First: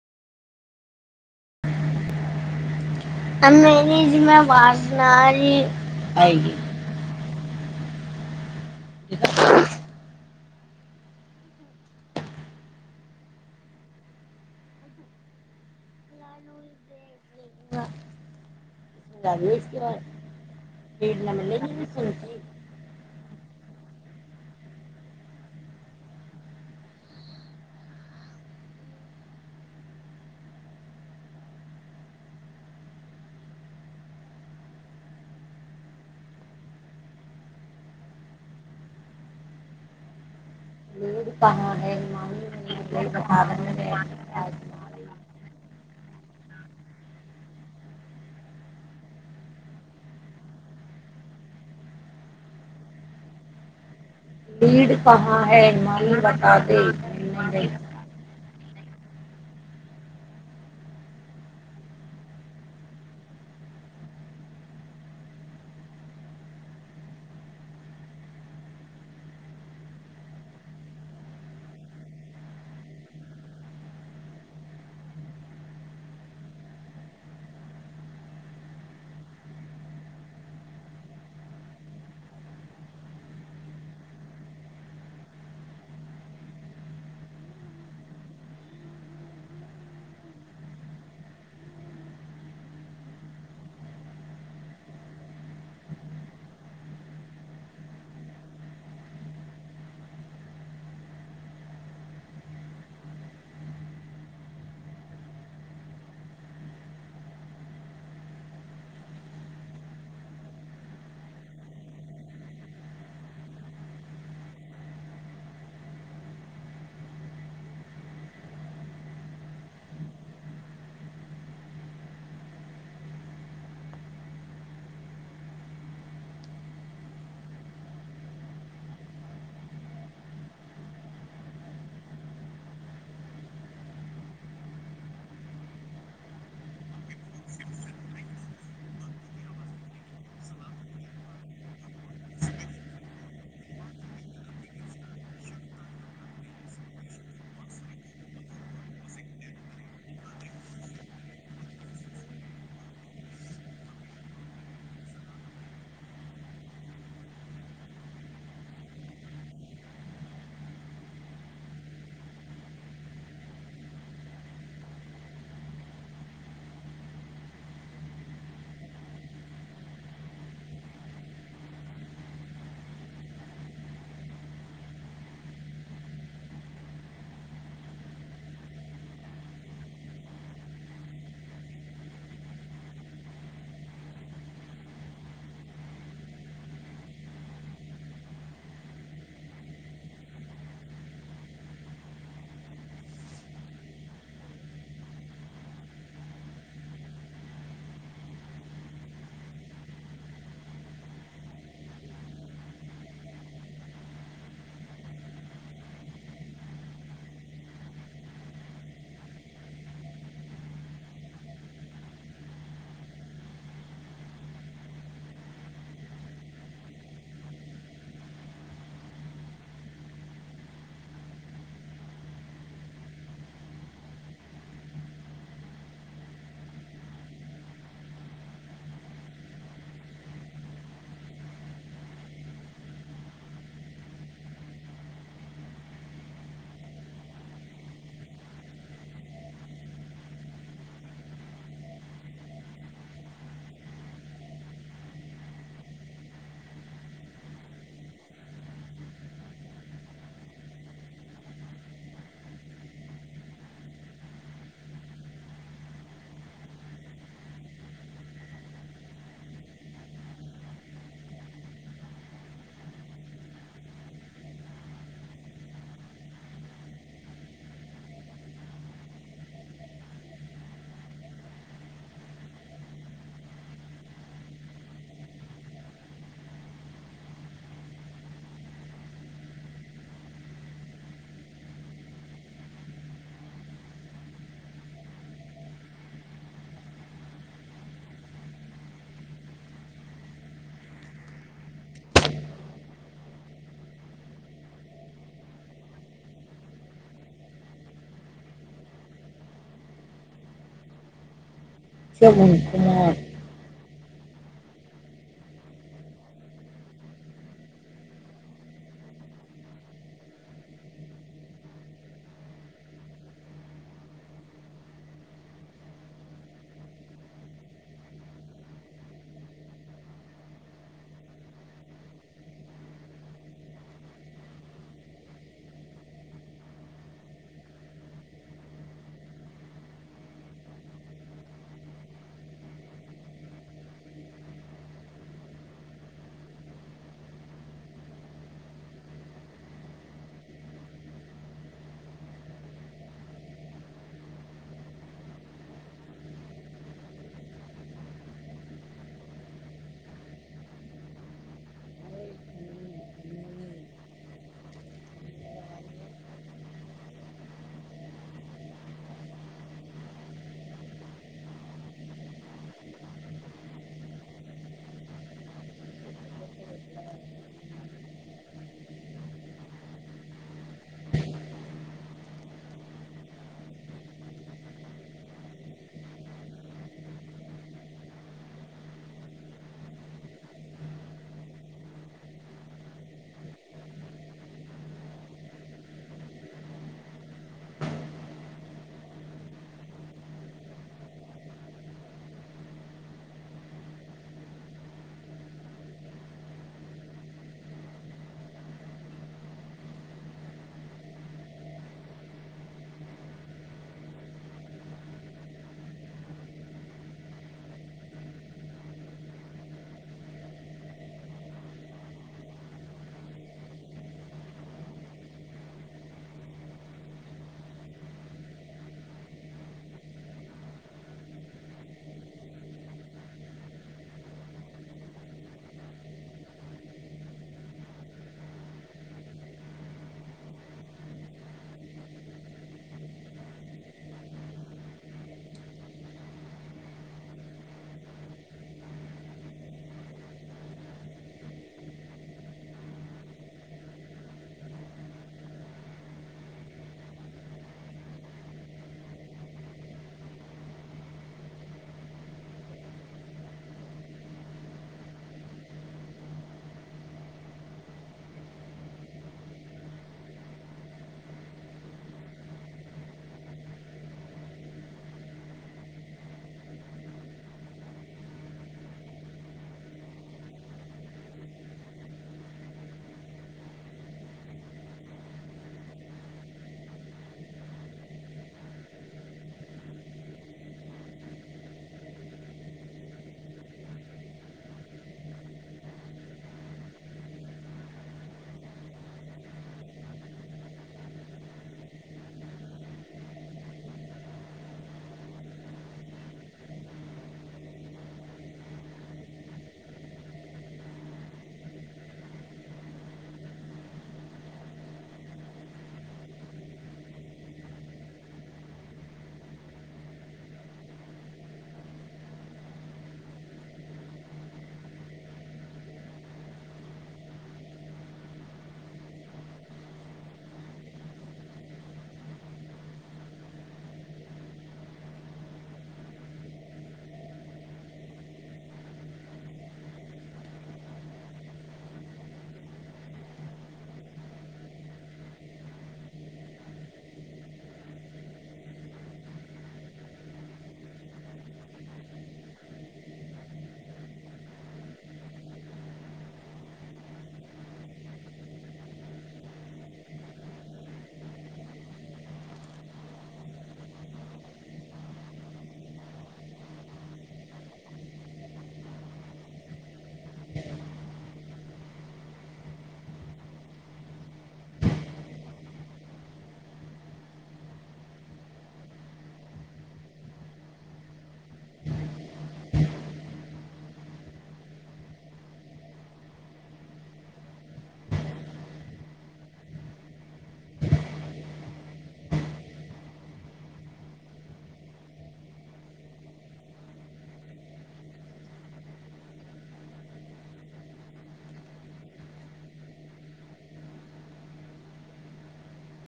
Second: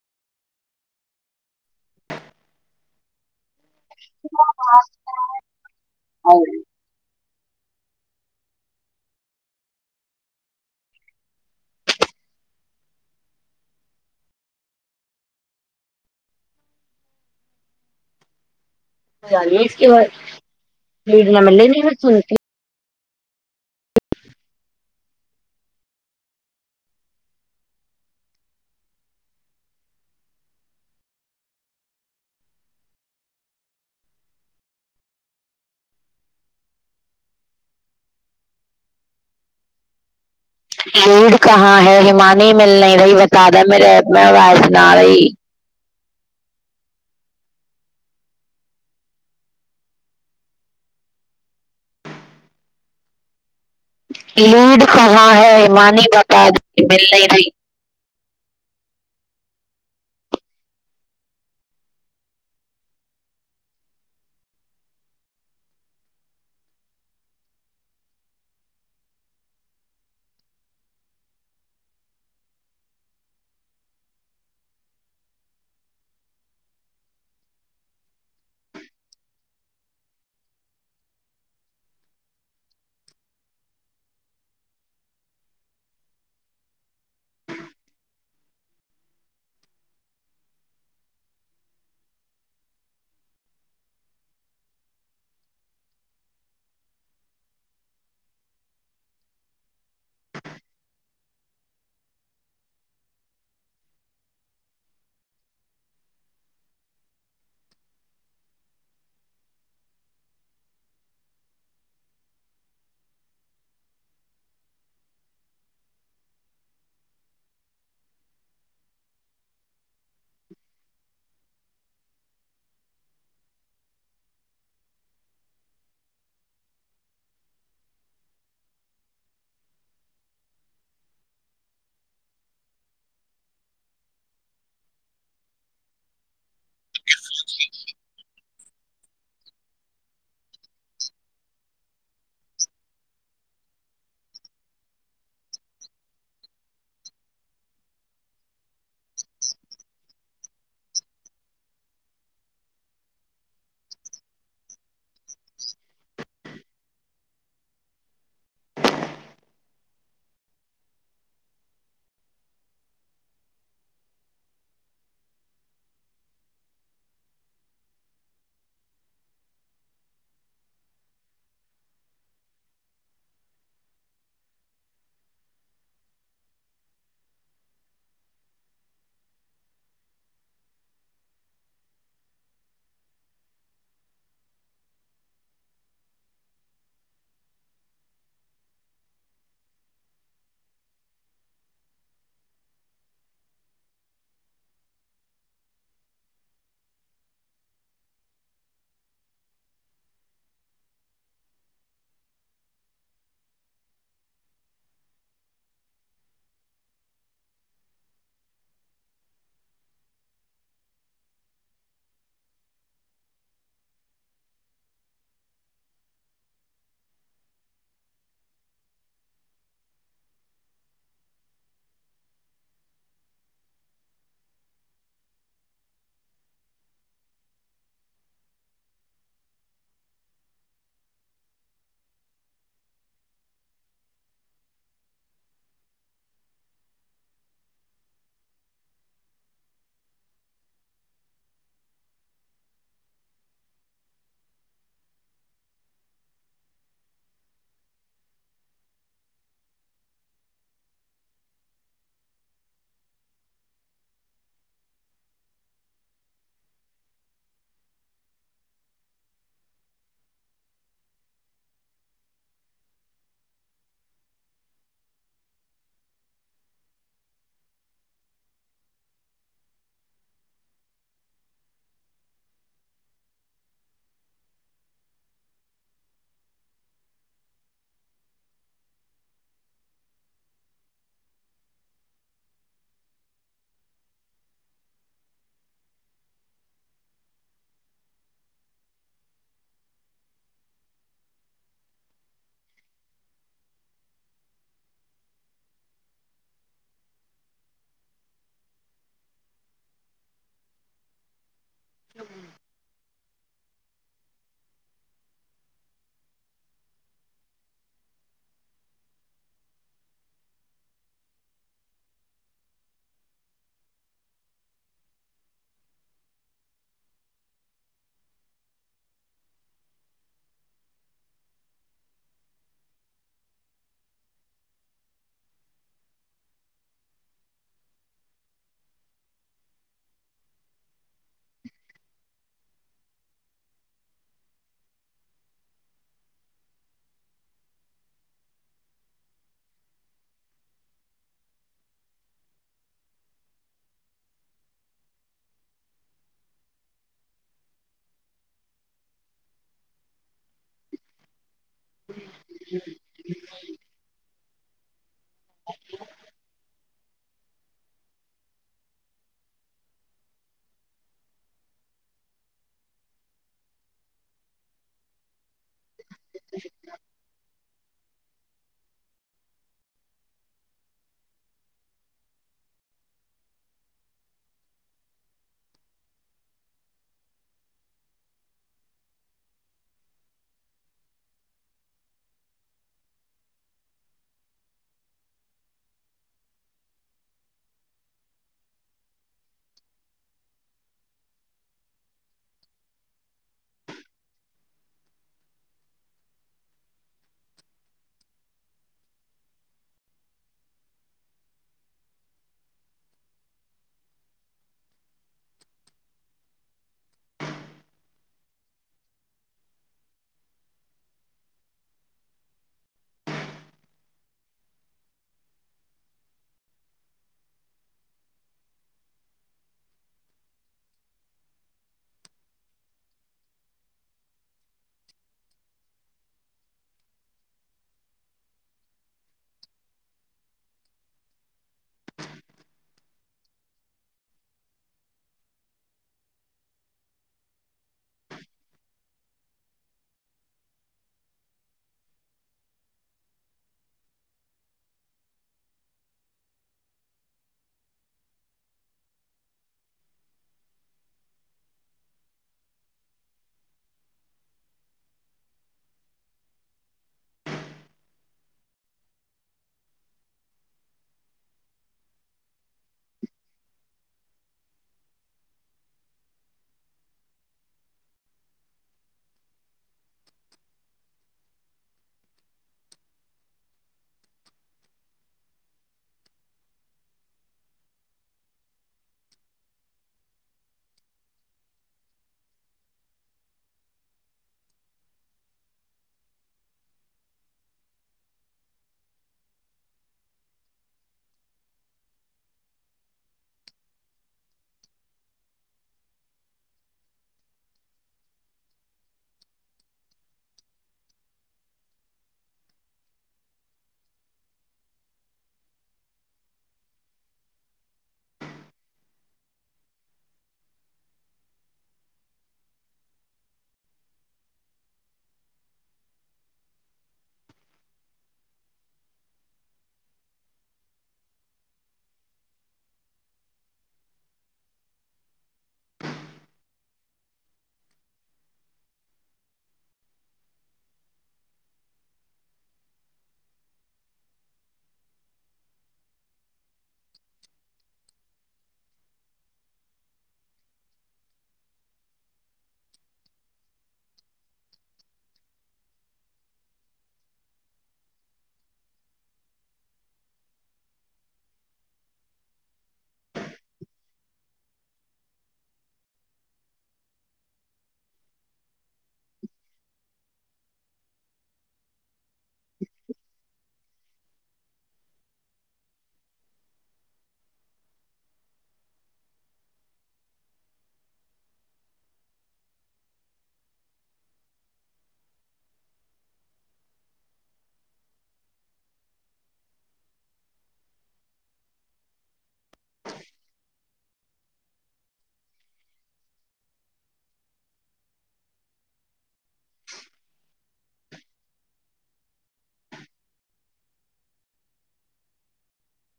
[unintelligible] अ मेरी जिममे वासनार आएगी। [unintelligible] इ। [unintelligible] ह। डेट न बाद मिलेगी भी मले सुनती। [unintelligible] लीड ईीड़ कहाँ है मानी हिमानी मिल नहि मुझे रही बता दे द मेरे मेमे आज आाज सु न मानी। रही। लीड कहाँ है मानी बता दी मिल नहि रही। [unintelligible] [unintelligible] सेबन कमार। [unintelligible] [unintelligible] [unintelligible] [unintelligible] ह। [unintelligible]